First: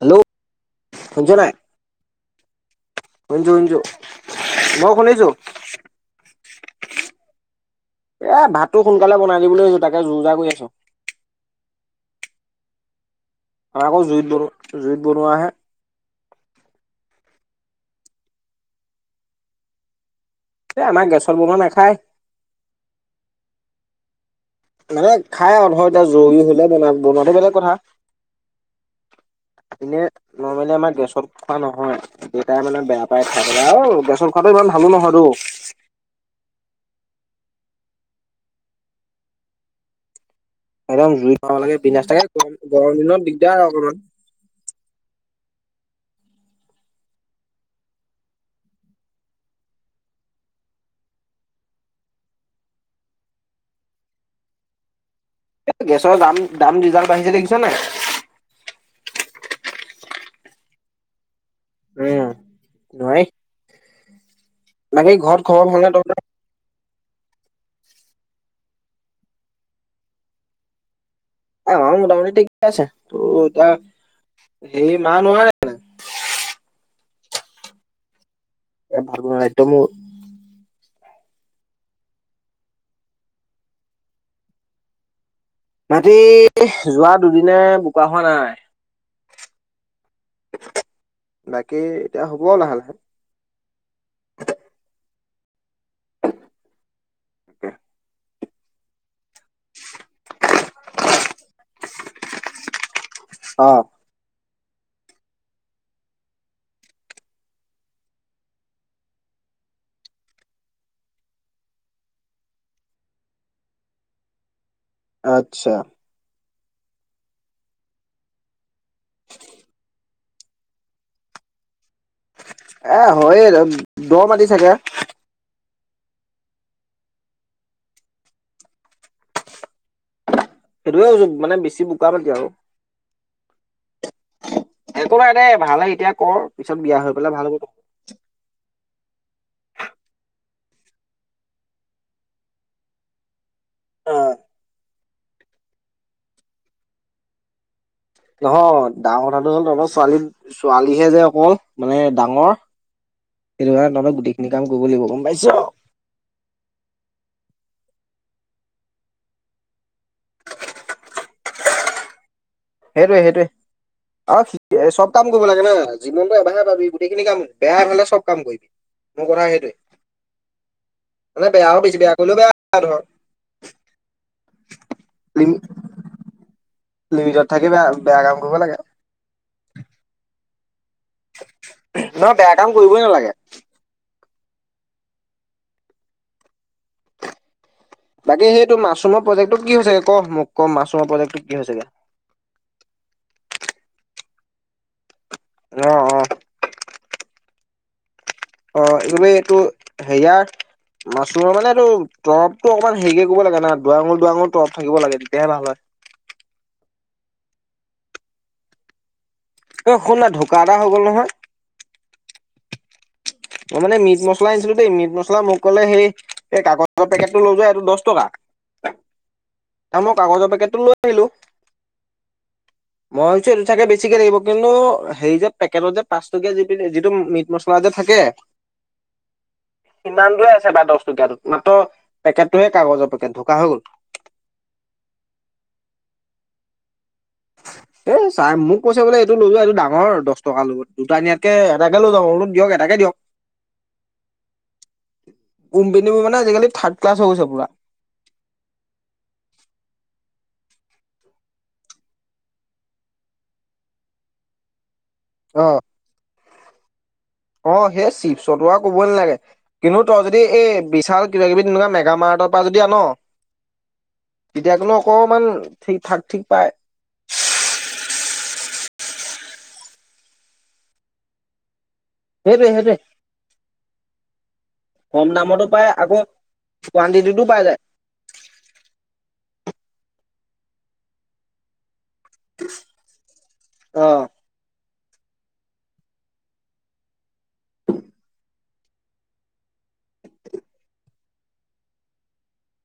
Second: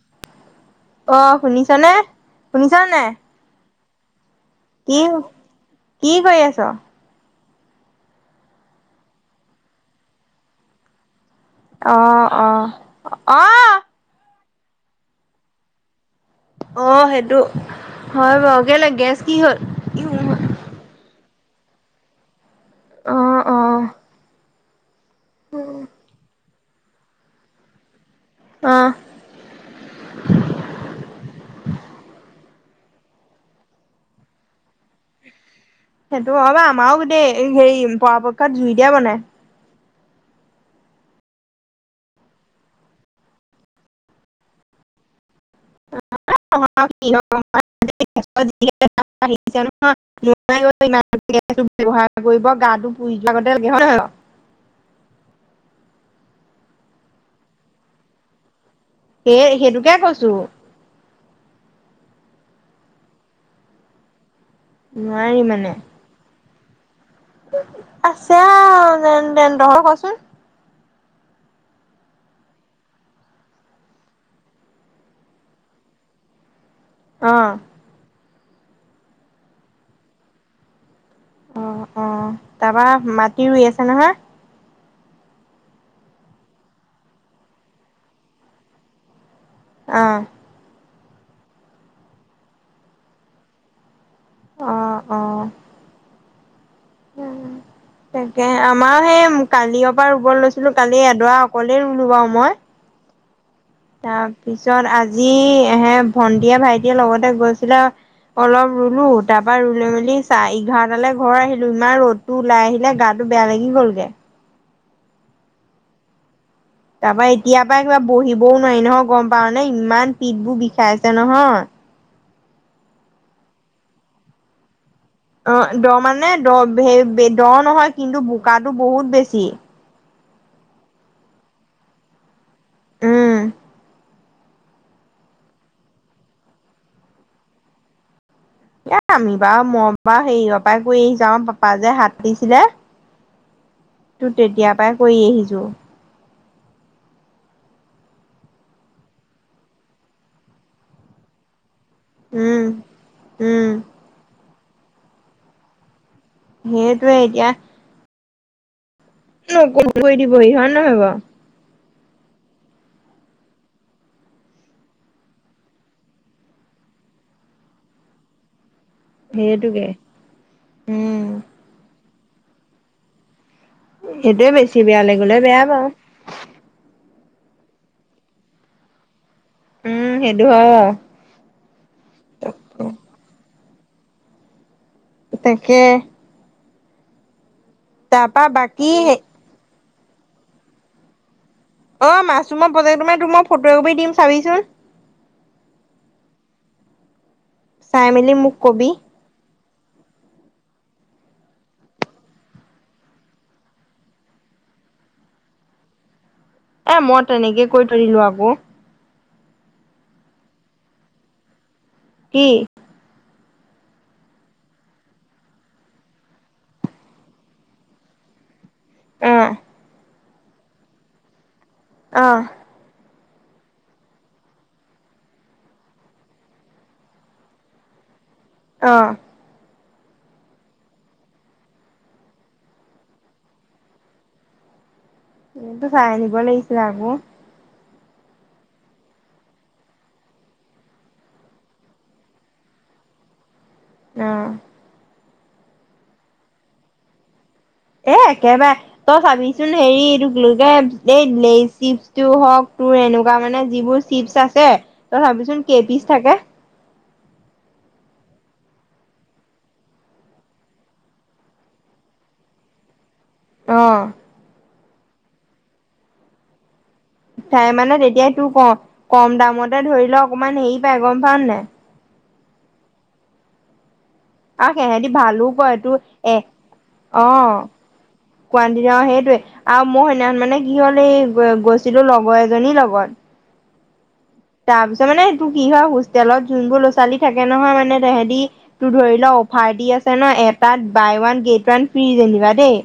Hello. অ শুনিছ নাই শুনিছা নে? শুনিছা নে নাই? শুনিছো শুনিছো। মই কি শুনিছো কি কৰি আছ? এ ভাতটো সোনকালে বনাই দিবলৈ তাকে যো যাৰ কৰি আছো। অঁ অঁ অঁহ। আমাৰ আকৌ জুইত বনো জুইত বনোৱাহে। অ সেইটো হয় বাৰু, কেলে গেছ কি হ'ল? এ আমাক গেছত বনোৱা নেখায়। অঁ অঁ। মানে খায় আৰু ধৰ এতিয়া জৰুৰী হলে বন বনোৱাটো বেলেগ কথা। অ এনে নৰ্মেলি আমাৰ গেছত খোৱা নহয়। দেউতাই মানে বেয়া পায় খাবলে আৰু গেছত খোৱাটো ইমান ভালো নহয়তো। সেইটো হয় বাও আমাৰো গোটেই হেৰি পৰাপক্ষত জুইতে বনাই। একদম জুই পাব লাগে [inaudible] গৰম গৰম দিনত দিগদাৰ আও অকমান। [unintelligible] [unintelligible] ব্যৱহাৰ কৰিব গাটো পুৰি যোৱা গতে লাগে, হয় নহয় বাও? এই গেছৰ দাম দাম যিডাল বাঢি়ছে দেখিছ নাই? এই সেইটোকে কৈছো। উম নোৱাৰি। বাকী নোৱাৰি ঘৰত মানে খবৰ ভাল নে তহঁতৰ? আছে আও যেন তেন, তহঁতৰ কচোন? আমাৰো মোটামুটি ঠিকে আছে ত এটিয়া হেই মা নোৱাৰে। অঁ। এ ভাত বনোৱা দায়িত্ব মোৰ। অ অ তাৰাপা মাটি ৰুই আছে নহয়? মাটি যোৱা দুদিনে বোকা হোৱা নাই। অহ। বাকী এতিয়া হ'ব লাহে লাহে। অঁ অঁ। [inaudible] তাকে আমাৰো সেই কালিয় পৰা ৰুব লৈছিলো কালি এডৰা অকলেই ৰুলো বাও মই। অহ। তাৰপিছত আজি হে ভন্টিয়ে ভাইটিয়ে লগতে গৈছিলে অলপ ৰুলো তাৰপা ৰুলে মেলি চা এঘাৰটালৈ ঘৰ আহিলো ইমান ৰ'দ- তোৰ লাই আহিলে গাটো বেয়া লাগি গ'লগে। আচ্ছা। তাৰ পৰা এতিয়াৰ পৰা কিবা বহিবও নোৱাৰি নহয় গম পাও নে ইমান পিঠবোৰ বিষাই আছে নহয়। এ হয়য়ে দ মাটি চাগে? অ দ মানে দ দ নহয় কিন্তু বোকাটো বহুত বেছি। সেইটোৱে কৈছো মানে বেছি বোকা মাটি আৰু। উম। একো নাই দেই ভালে এতিয়া কৰ পিছত বিয়া হৈ পেলাই ভাল হ'ব। এ আমি বাৰু মই বাৰু হেৰিৰ পৰা কৈ আহি যাওঁ পাপা যে হাতৰিছিলে। অ তোৰ তেতিয়াৰ পৰাই কৰি আহিছো। নহয় ডাঙৰ কথাটো হল তোমাৰ ছোৱালী ছোৱালীহে যে অকল মানে- ডাঙৰ, উম উম সেইটো কাৰণে তোমাক গোটেইখিনি কাম কৰিব লাগিব গম পাইছো। সেইটোৱে এতিয়া। [unintelligible] দিবহি হয় নহ'বও। সেইটোৱে সেইটোৱে। অ চব কাম কৰিব লাগে না জীৱনটো এবাৰহে পাবি গোটেইখিনি কাম বেয়াভালে চব কাম কৰিবি। [inaudible] মোৰ কথা সেইটোৱে, সেইটোকে মানে বেয়াও বেছি বেয়া কৰিলেও বেয়া ধৰ। সেইটোৱেয়ে বেছি বেয়ালে গ'লে লিমি বেয়া বাৰু। লিমিটত থাকি বেয়া বেয়া কাম কৰিব লাগে। উম সেইটো হয় বাওঁ। নহয় বেয়া কাম কৰিবই নালাগে। তাকে। বাকী সেইটো মাছৰুম প্ৰজেক্টটো কি হৈছোগে ক মোক ক মাছৰুমৰ প্ৰজেক্টো কি হৈ হৈছেগে? অ মাছৰুমৰ প্ৰজেক্টটো মানে তো মই ফটোকপি মাৰি দিম চাবিচোন। অ অ। চাই মেলি মোক- অ কবি এইকপি এইটো, হেৰিয়াৰ। মাছৰুমৰ মানে এইটো তৰপতো অকমান হেৰি কৰিব লাগে না দুৱা আঙুল দুৱা আঙুল তৰপ থাকিব লাগে তেতিয়াহে ভাল হয়। এ মই তেনেকে কৰি থৈ দিলো আকৌ। অই শুন না ঢুকা এটা হৈ গ'ল নহয়। কি? মই মানে মিট মছলা আনিছিলো দেই মিট মছলা মোক কলে সেই- এই কাগজৰ পেকেটটো লৈ যোৱা এইটো দচ টকা। অহ। আৰু মই কাগজৰ পেকেতটো লৈ আহিলো। আহ। [inaudible] মই ভাবিছোঁ এইটো চাগে বেছিকৈ থাকিব কিন্তু হেৰি যে পেকেটত যে পাঁচ টকীয়া যিনি যিটো মিট মছলা যে থাকে। অহ। সিমানটোৱে বা দচহ টকীয়াটোত মাত্ৰ পেকেটটোহে কাগজৰ পেকেট ঢুকা হৈ গ'ল। উম চাই আনিব লাগিছিল আকৌ। হয়। এ চাই মোক কৈছে বোলে এড্ৰীলইটো লৈ যোৱা এইটো ডাঙৰ দচ টকা লত দুটা এনিয়াতকে এটাকে লৈ যাওঁ সৰুটো দিয়ক এটাকে দিয়ক। [inaudible] এ কোম্পেনীও মানে আজিকালি থাৰ্ডক্লাচ হৈ গৈছে পুৰা এ একেবাই তই চাবিচোন হেৰি এইটো কি বুলি কয় এই লেইজ চিপচটো হওঁক তোৰ এনেকুৱা মানে যিবো চিপছ আছে তই চাবিচোন অ'। কেই পিচ থাকে অ সে চিপছৰটো আও কবই নালাগে কিন্তু তই যদি এই বিশাল কিবা কিবি তেনেকুৱা মেগামাৰ্টৰ পৰা যদি আন অহ তেতিয়া গলে অকণমান ঠিক থাক ঠিক পায় ঠাই মানে তেতিয়াই তো কম দামতে ধৰি লও অকমান হেৰি পাই গম পাওঁ নে নাই সেইটোৱে সেইটোয়ে আও সেহেতি কম ভালো দামতো কয় পায় তোৰ আকৌ অ কোৱানটিটিটো পাই যায় কুৱানটি আৰু সেইটোৱে আৰু মই সেদিনাখন মানে কি হ'ল এই গৈ গৈছিলো লগৰ এজনীৰ লগত অহ তাৰপিছত মানে এইটো কি হয় হোষ্টেলত যোনবোৰ ল'ৰা-ছোৱালী থাকে নহয় তেহেটি তোৰ ধৰি লও অফাৰ দি আছে ন এটাত buy one get one free যেনিবা দেই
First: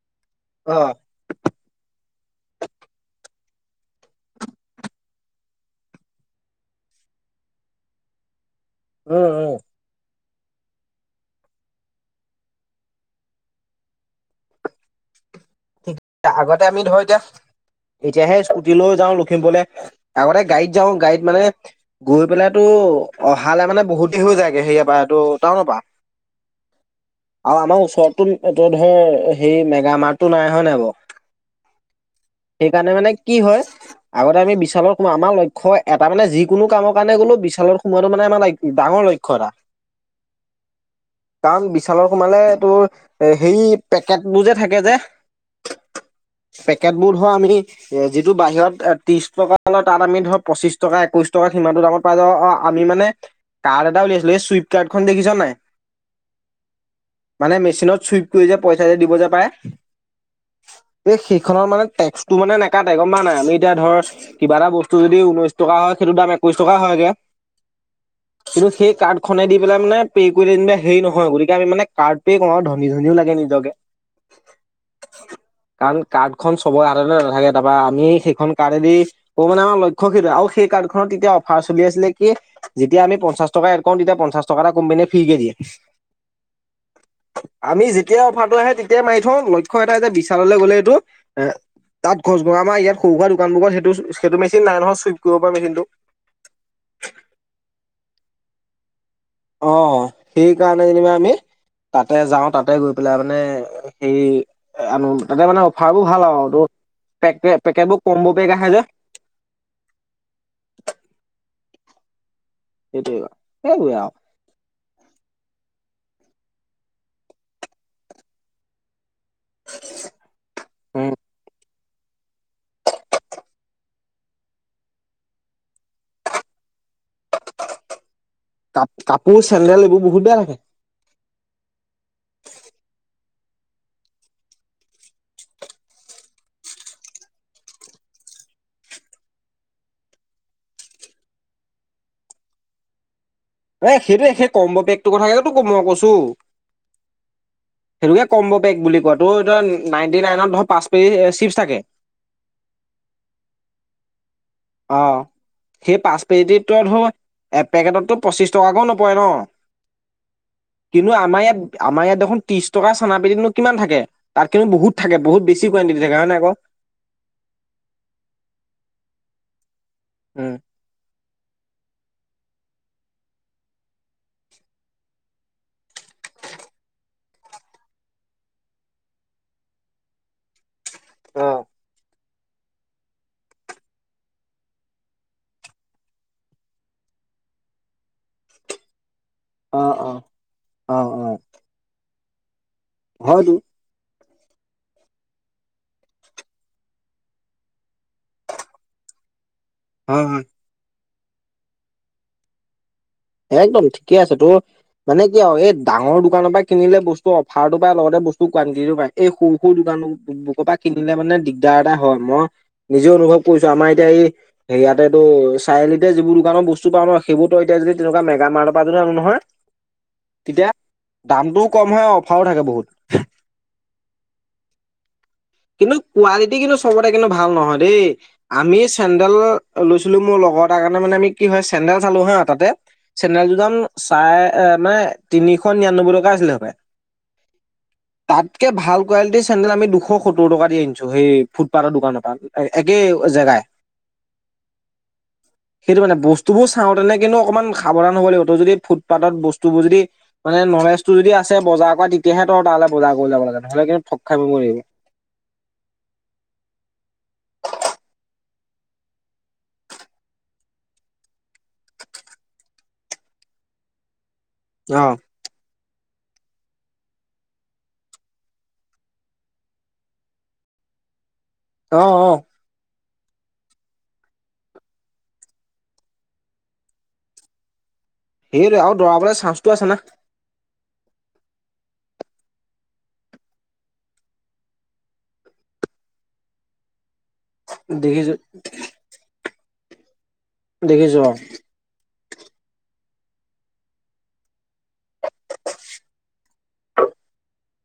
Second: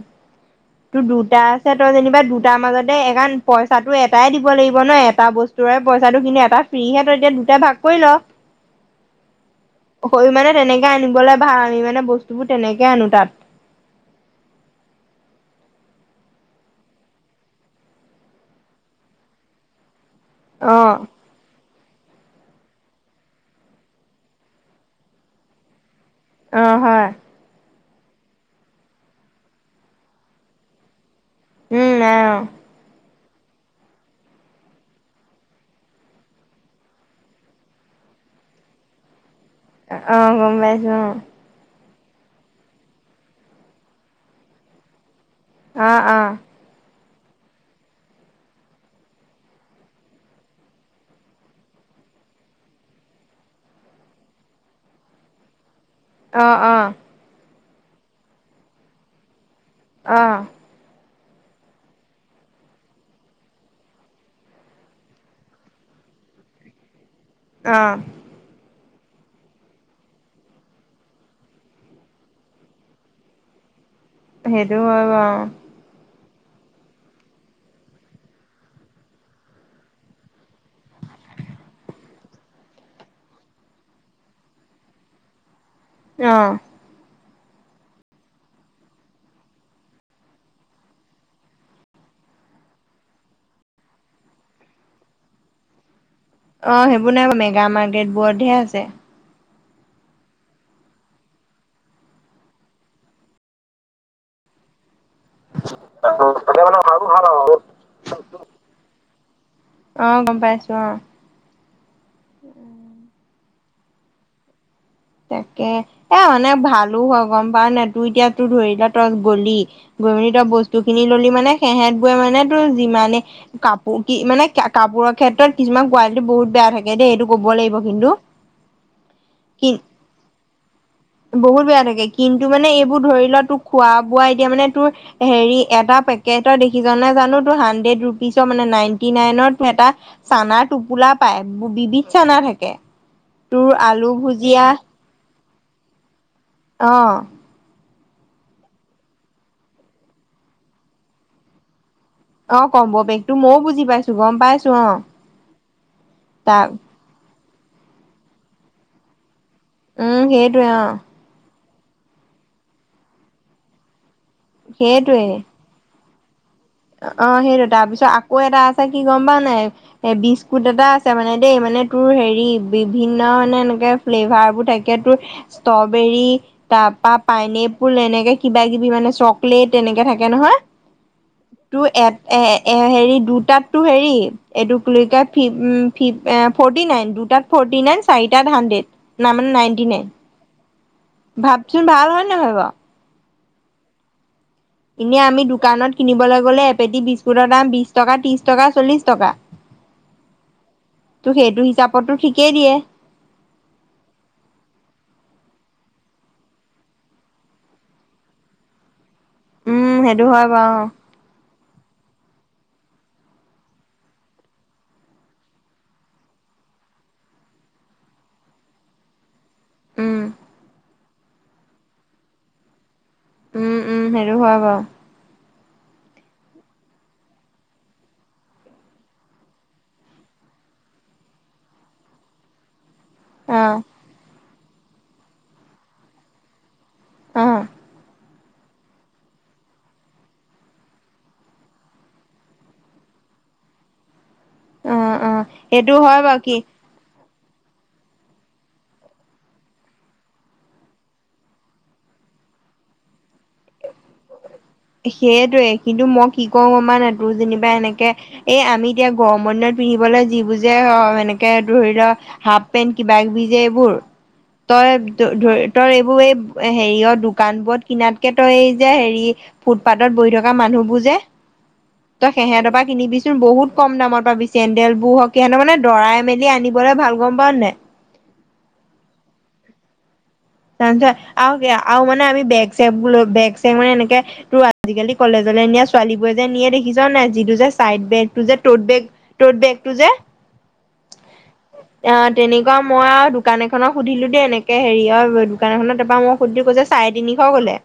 অহ তোৰ দুটা আছে তই যেনিবা দুটাৰ মাজতে একাণ পইচাটো এটাই দিব লাগিব ন এটা বস তৰে পইচাটো কিনি এবাৰ ফ্ৰীহে ঠৈ দিয়ে দুটাই ভাগ কৰি ল অ অ হয় মানে তেনেকে আনিবলৈ ভাড়া দি আমি মানে বস্তুবোৰ তেনেকে আনো তাত আগতে আমি ধৰ এতিয়া এতিয়াহে স্কুটি লৈ যাওঁ লখিমপুৰলে আগতে অ গড়িত যাওঁ গড়িত মানে গৈ পেলাই তো অহালে মানে বহুত দেৰি হৈ যায়গে সেৰিয়াৰ পৰা এইটো টাউনৰ পা অ হয় আৰু আমাৰ ওচৰতো এইটো ধৰ হেৰি মেগামাকটো নাই হয় নাই বাঅ উম নাই অ সেইকাৰণে মানে কি হয় আগতে আমি বিশালৰ সোমাও আমাৰ লক্ষ্য এটা মানে যিকোনো কামৰ কাৰণে গ'লো বিশালত সোমোৱাটো মানে আমাৰ ডাঙৰ লক্ষ ক্ষ্য এটা অ গম পাইছো অ কাৰণ বিশালৰ সোমালে এতোৰ হেই পেকেটবো যে থাকে যে আ আ পেকেটবোৰ ধ আমি এ যিটো বাহিৰত এ ত্ৰিশ টকা লয় তাত আমি ধৰ পঁচিশ টকা, একৈশ টকা সিমানটো দামত পোৱা যাৱ আমি মানে কাৰ্ড এটা উলিয়াইছিলো এই চুইপ কাৰ্ডখন দেখিছনে নাই অ অ মানে মেচিনত চুইপ কৰি যে পইচা যে দিব যে পায়ে অ এই সেইখনৰ মানে টেক্সটো মানে নেকাতে গম পাওঁ নাই আমি এতিয়া ধৰ কিবা এটা বস্তু যদি ঊনৈশ টকা হয়, সেইটো দাম একৈশ টকা হয়গে অ কিন্তু সেই কাৰ্ড খনে দি পেলাই মানে পে' কৰি যেনিবা হেৰি নহয় গতিকে আমি মানে কাৰ্ড পে কওঁ আৰু ধনী ধনীও লাগে নিজকে সেইটো হয় বাও কাৰণ কাৰ্ডখন চবৰে সাধাৰণতে নাথাকে তাৰাপৰা আমি সেইখন কাৰ্ডেদি ক মানে আমাৰ লক্ষ্য কি আৰু সেই কাৰ্ডখনত এতিয়া অফাৰ চলি আছিলে কি যেতিয়া আমি পঞ্চাশ টকা এড কৰো তেতিয়া পঞ্চাশ টকা এটা কো্পানীয়ে ফ্ৰী কে দিয়ে অ আমি যেতিয়াই অফাৰটো আহে তেতিয়াই মাৰি থওঁ ল এটা যে বিশাললৈ গ'লে এইটো এ তাত গছ ভঙা পা আমাৰ ইয়াত সৰু দোকানবোৰত সেইটো সেইটো মেচিন নাই নহয় চুইপ কৰিব পৰা মেচিনটো অ সেইবোৰ নাই মানে গ্ৰামা দেতবোৰতহে আছে অ সেই কাৰণে যেনিবা আমি তাতহে যাও তাতে গৈ পেলাই মানে সেই আনো তাতে মানে অফাৰবোৰ ভাল অ আৰু ত তাতে মানে অহাটো ভাল পেক আৰু। পেকেটবোৰ কম্ব পেক আহে যে অ গম পাই আছো অ সেইটোৱে সেইবোৰেই আৰু তাকে এ মানে ভালো হয় গম পাৱ নে তোৰ এতিয়া তোৰ দৰকাত ত গলি গৈ মেলি তই বস্তু উম, খিনি ললি মানে সেহতবোৰে মানে তোৰ যিমানে কাপোৰ কি মানে কাপোৰৰ ক্ষেত্ৰত কিছুমান কোৱালিটি বহুত বেয়া থাকে দেই এইটো ক'ব লাগিব কিন্তু কা কাপোৰ কি চেণ্ডেল এইবোৰ বহুত বেয়া থাকে বহুত বেয়া থাকে কিন্তু মানে এইবোৰ ধৰি লোৱা তোক খোৱা বোৱা এতিয়া মানে তোৰ হেৰি এটা পেকেটৰ দেখিছ নে জানো তো হাড্ৰেড ৰুপিচৰ মানে নাইনটি নাইন এটা চানা টোপোলা পায় বিবিধ চানা থাকে তোৰ এ আলু সেইটোৱে ভোজ সেই কম্ব পেকতটো কথাকেটো মই কৈছো অ সেইটোকে কম্ব পেক বুলি কোৱা তো এতিয়া নাইণ্টি নাইনত ধৰ পাঁচ কৰি চিপছ থাকে অ কম্ব পেকতো মইও বুজি পাইছো বাৰু গম পাইছো অ তাক এপেকেটত তো পঁচিশ টকাকৈ নপৰে ন উম সেইটোৱে অ কিন্তু আমাৰ ইয়াত আমাৰ ইয়াত দেখোন ত্ৰিছ টকা চানা পেকেটনো কিমান থাকে তাত কিন্তু বহুত থাকে সেইটোৱে বহু বেছি কুৱানটিটিত থাকে হয় নাই ক অ সেইটো তাৰ পিছত আকৌ এটা আছে কি গম পাও নাই উম বিস্কুট এটা আছে মানে দেই মানে তোৰ হেৰি বিভিন্ন মানে এনেকে ফ্লেভাৰ বোৰ থাকে তোৰ ষ্ট্ৰ'বেৰী তাপা পাইনে পোল এনেকে কিবা কিবি মানে চকলেট তেনেকে থাকে নহয় অ তো এ এ হেৰি দুটাততো হেৰি এইটোক লৈ ফিফ ফিফ ফৰ্টি নাইন দুটাত ফৰ্টি নাইন চাৰিটাত হাড্ৰেড নাই মানে অ নাইনটি নাইন অ অ ভাবচোন ভাল হয় নহয় বাৰু হয় টো এনে আমি দোকানত কিনিবলৈ গলে এপেটি বিস্কুটৰ দাম বিশ টকা ত্ৰিশ টকা চল্লিশ টকা হয় হয় তো সেইটো হিচাপতো ঠিকেই দিয়ে একদম ঠিকে আছে তোৰ মানে কিয় এই ডাঙৰ দোকানৰ পৰা কিনিলে বস্তু অফাৰটো পাই লগতে বস্তু কোৱালিটিও পায় এই সৰু সৰু উম দোকানৰ সেইটো হয় বোৰৰ পৰা বাৰু কিনিলে মানে দিগদাৰ এটা হয় মই নিজে অনুভৱ কৰিছো আমাৰ এতিয়া এই ইয়াতে তো চাৰিআলিতে যিবোৰ দোকানৰ বস্তু পাওঁ ন সেইবোৰতো এতিয়া যদি তেনেকুৱা মেগা মাৰ্ট পৰা যদি আনো নহয় উম তেতিয়া দামটোও কম হয় অফাৰো থাকে বহুত উম-উম! সেইটো হয় বাৰু [unintelligible] কিন্তু কোৱালিটি কিন্তু চবতে কিন্তু ভাল নহয় দেই। [inaudible] আমি চেন্দেল লৈছিলো মোৰ লগৰ তাৰ কাৰণে মানে আমি কি হয় চেন্দেল চালো হা তাতে। [inaudible] চেন্দেলযোৰ অ দাম চাই মানে তিনিশ নিৰান্নব্বৈ টকা আছিলে সপায়। [inaudible] অঁ। [inaudible] তাতকে ভাল কোৱালিটিৰ চেন্দেল আমি দুশ [unintelligible] সত্তৰ টকা দি আনিছো সেই ফুটপাথৰ দোকানৰ পৰা। একে জেগাই। [inaudible] অ অ সেইটো মানে হয় বাৰু কি বস্তুবোৰ [inaudible] চাওঁ তেনে কিন্তু অকণমান সাৱধান হ'ব লাগিব। ত‌ই যদি ফুটপাতত বস্তুবোৰ যদি [unintelligible] মানে নলেজটো যদি আছে বজাৰ কৰা তেতিয়াহে তই তালৈ বজাৰ কৰি লাব লাগে। নহ'লে কিন্তু থগ খাই মৰিবি। [inaudible] সেইটোৱেই কিন্তু মই কি কৰোঁ আমাৰ তোৰ যেনিবা এনেকে [unintelligible] এই আমি এতিয়া গৰমৰ দিনত পিন্ধিবলৈ যিবোৰ যে এনেকে ধৰি লোৱা [inaudible] হাফ পেণ্ট কিবাকিবি যে এইবোৰ তই [unintelligible] ধৰি তই এইবোৰ এই হেৰিয়ৰ দোকানবোৰত কিনাতকে তই এই যে হেৰি [inaudible] ফুটপাথত বহি থকা মানুহবোৰ যে অ অ তই অ সেহেঁতৰ পৰা কিনিবি চোন বহুত [inaudible] কম দামত পাবি চেণ্ডেলবোৰ হওক। সিহঁতৰ মানে দৰাই মেলি আনিবলৈ ভাল গ'ম পাওঁ নাই। [unintelligible] সেইটো আকৌ দৰাবলৈ চান্সটো আছে না। [inaudible] তাৰপিছত আৰু-আৰু মানে আমি বেগ-চেগবোৰ ল‌ওঁ। বেগ-চেগ মানে এনেকে [unintelligible] তোৰ আজিকালি কলেজলৈ নিয়া ছোৱালীবোৰে [inaudible] যে নিয়ে দেখিছো নে যিটো যে চাইট দেখিছো বেগটো যে তোত বেগ, তোত বেগটো যে [inaudible] দেখিছোঁ অঁ। [inaudible] অঁ তেনেকুৱা মই আৰু দোকান এখনক সুধিলো দেই এনেকে হেৰি আৰু [inaudible] দোকান এখনৰ তাৰপৰা মই সুধিলো কৈ যে চাৰে তিনিশ ক'লে।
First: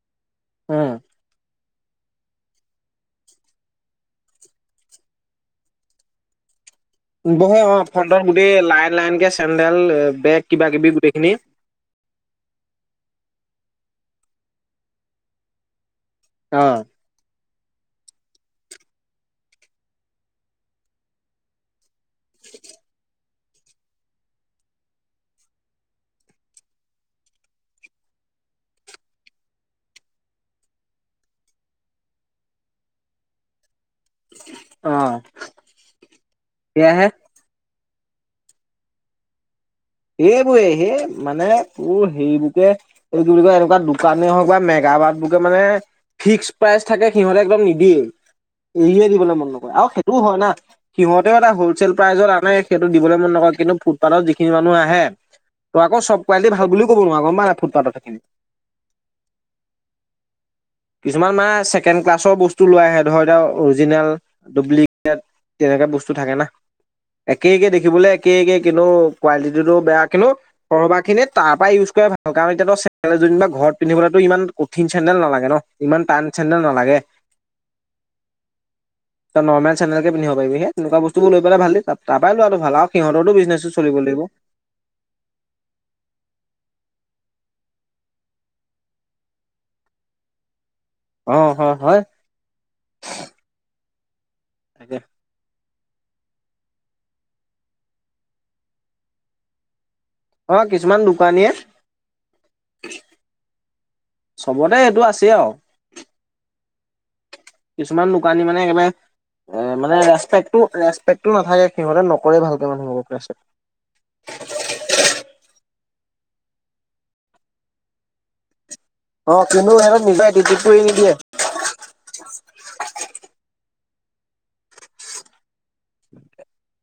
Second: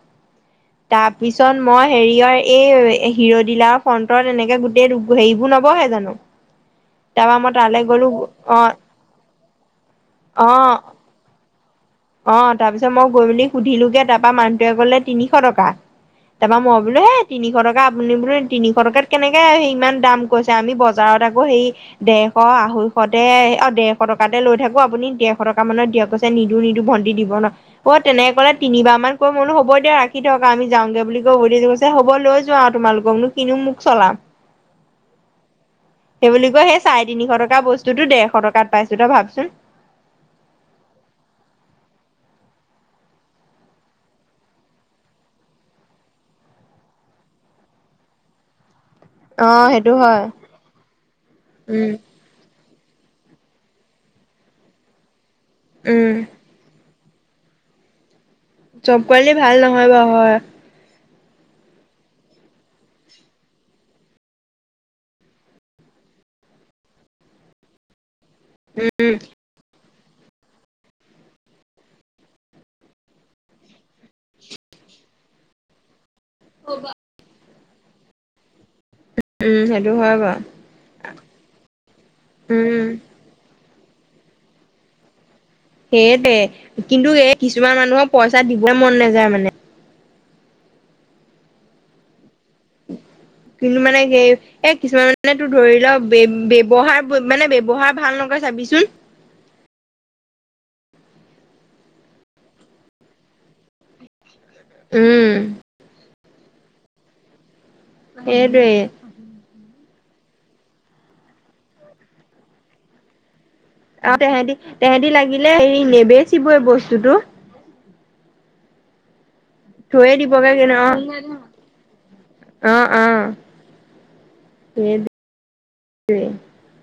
অ তাৰ [inaudible] পিছত মই হেৰিয়ৰ এই হিৰডিলা ফ্ৰণ্টত এনেকে গোটেই হেৰিবোৰ নবহে জানো? [inaudible] [inaudible] তাৰপা মই বহে অঁ। তালৈ গ'লো ফ্ৰণ্টত গোটেই অ লাইন-লাইনকে চেণ্ডেল, বেগ কিবাকিবি গোটেইখিনি [unintelligible] অঁ! তাৰপিছত মই সুধিলো গে তাৰ পৰা মানুহটোৱে ক'লে তিনিশ টকা। [inaudible] তাৰ অ মই বোলো সেইত [inaudible] তিনিশ টকা আপুনি বোলে তিনিশ টকাত কেনেকৈ সেই ইমান দাম কৈছে। আমি বজাৰত আকৌ হেৰি [unintelligible] ডেৰশ, আঢ়ৈশতে অ দেৰশ টকাতে লৈ থাকো। আপুনি ডেৰশ টকা মানত দিয়ক গৈছে নিদো-নিদ [inaudible] টো ভন্টি দিব না [inaudible] অ! তেনেকে কলে তিনিবাৰ মান কৈ বোলো হ'ব দিয়া ৰাখি থক আউ আমি যাওঁগে বুলি কৈ [inaudible] দে হ'ব লৈ যোৱা আৰু তোমালোকনো‌ [unintelligible] কিনো মুখ চলাম। অ সেই বুলি কয় সেই সেয়াহে চাৰে তিনিশ টকা বস্তু [unintelligible] ততো ডেৰশ টকাত পাইছো তই ভাব চোন। [unintelligible] এইবোৰে সেই মানে তোৰ হেৰিবোৰকে [inaudible] এইটো কি বোলে কয় এনেকুৱা দোকানেই হওক বা মেগা বাট বকে মানে [inaudible] ফিক্স প্ৰাইচ থাকে সিহঁতে একদম নিদিয়ে। এৰিয়ে দিব [unintelligible] অ মন নকৰে আৰু সেইটো সেইটোও হয় না সিহঁতেও এটা উম হ'লচেল প্ৰাইজত আনে। [inaudible] সেইটো দিবলৈ মন নকৰে কিন্তু ফুটপাথত যিখিনি মানুহ আহে। ত আকৌ উম চব কোৱালিটি ভাল বুলি [inaudible] ক'ব নোৱাৰ গম পাৱ নাই ফুত ফাটত থকাখিনি। [unintelligible] চব কোৱালিটি ভাল নহয় বাৰু হয়। [inaudible] কিছুমান মানে ছেকেণ্ড ক্লাছৰ বস্তু লৈ আহে ধৰ এতিয়া অৰিজিনেল, ডুপ্লিকেট [inaudible] তেনেকা বস্তু থাকে না। একে-একে দেখিবলৈ [unintelligible] একে-একে কিন্তু উম, কোৱালিটিটো বেয়া কিন্তু [inaudible] কৰবাখিনিত তাৰ পৰা ইউজ কৰা ভাল কাৰণ এতিয়াতো চেন্দেল জনিবা ঘৰত পিন্ধিবলৈতো ইমান কঠিন চেন্দেল নালাগে ন। ইমান টান চেন্দেল নালাগে। ত উম, নৰ্মেল সেইটো চেন্দেলকে হয় পিন্ধিব বাৰু পাৰি সেই তেনেকুৱা‌ বস্তু লৈ পেলাই ভাল তাৰ পৰা লৰাটো ভাল উম। আৰু সিহঁতৰটো বিজনেছ চলিব লাগিব। সেইটোৱে কিন্তু এই কিছুমান মানুহক পইচা দিবই মন নাযায় মানে। অ হয় হয়। কিন্তু মানে সেই এ তাকে কিছুমান মানে তোৰ ধৰি ল ব্য ব্যৱহাৰ প মানে ব্যৱহাৰ ভাল নকৰে চাবিচোন? অ কিছুমান দোকানীয়ে চবতে সেইটো আছে উম, আৰু। কিছুমান দোকানী মানে সেইটোৱে একেবাৰে এ মানে ৰেচপেক্টটো ৰেচপেক্টটো নাথাকে, সিহঁতে নকৰে ভালকে মানুহবোৰক ৰেচপেক। আৰু তেহেতি - তেহেতি লাগিলে হেৰি নেবেচিবই বস্তুটো। অ কিন্তু এই ধোৱে দিবগে [unintelligible] ন। অ অ, ধুৱে দি [inaudible]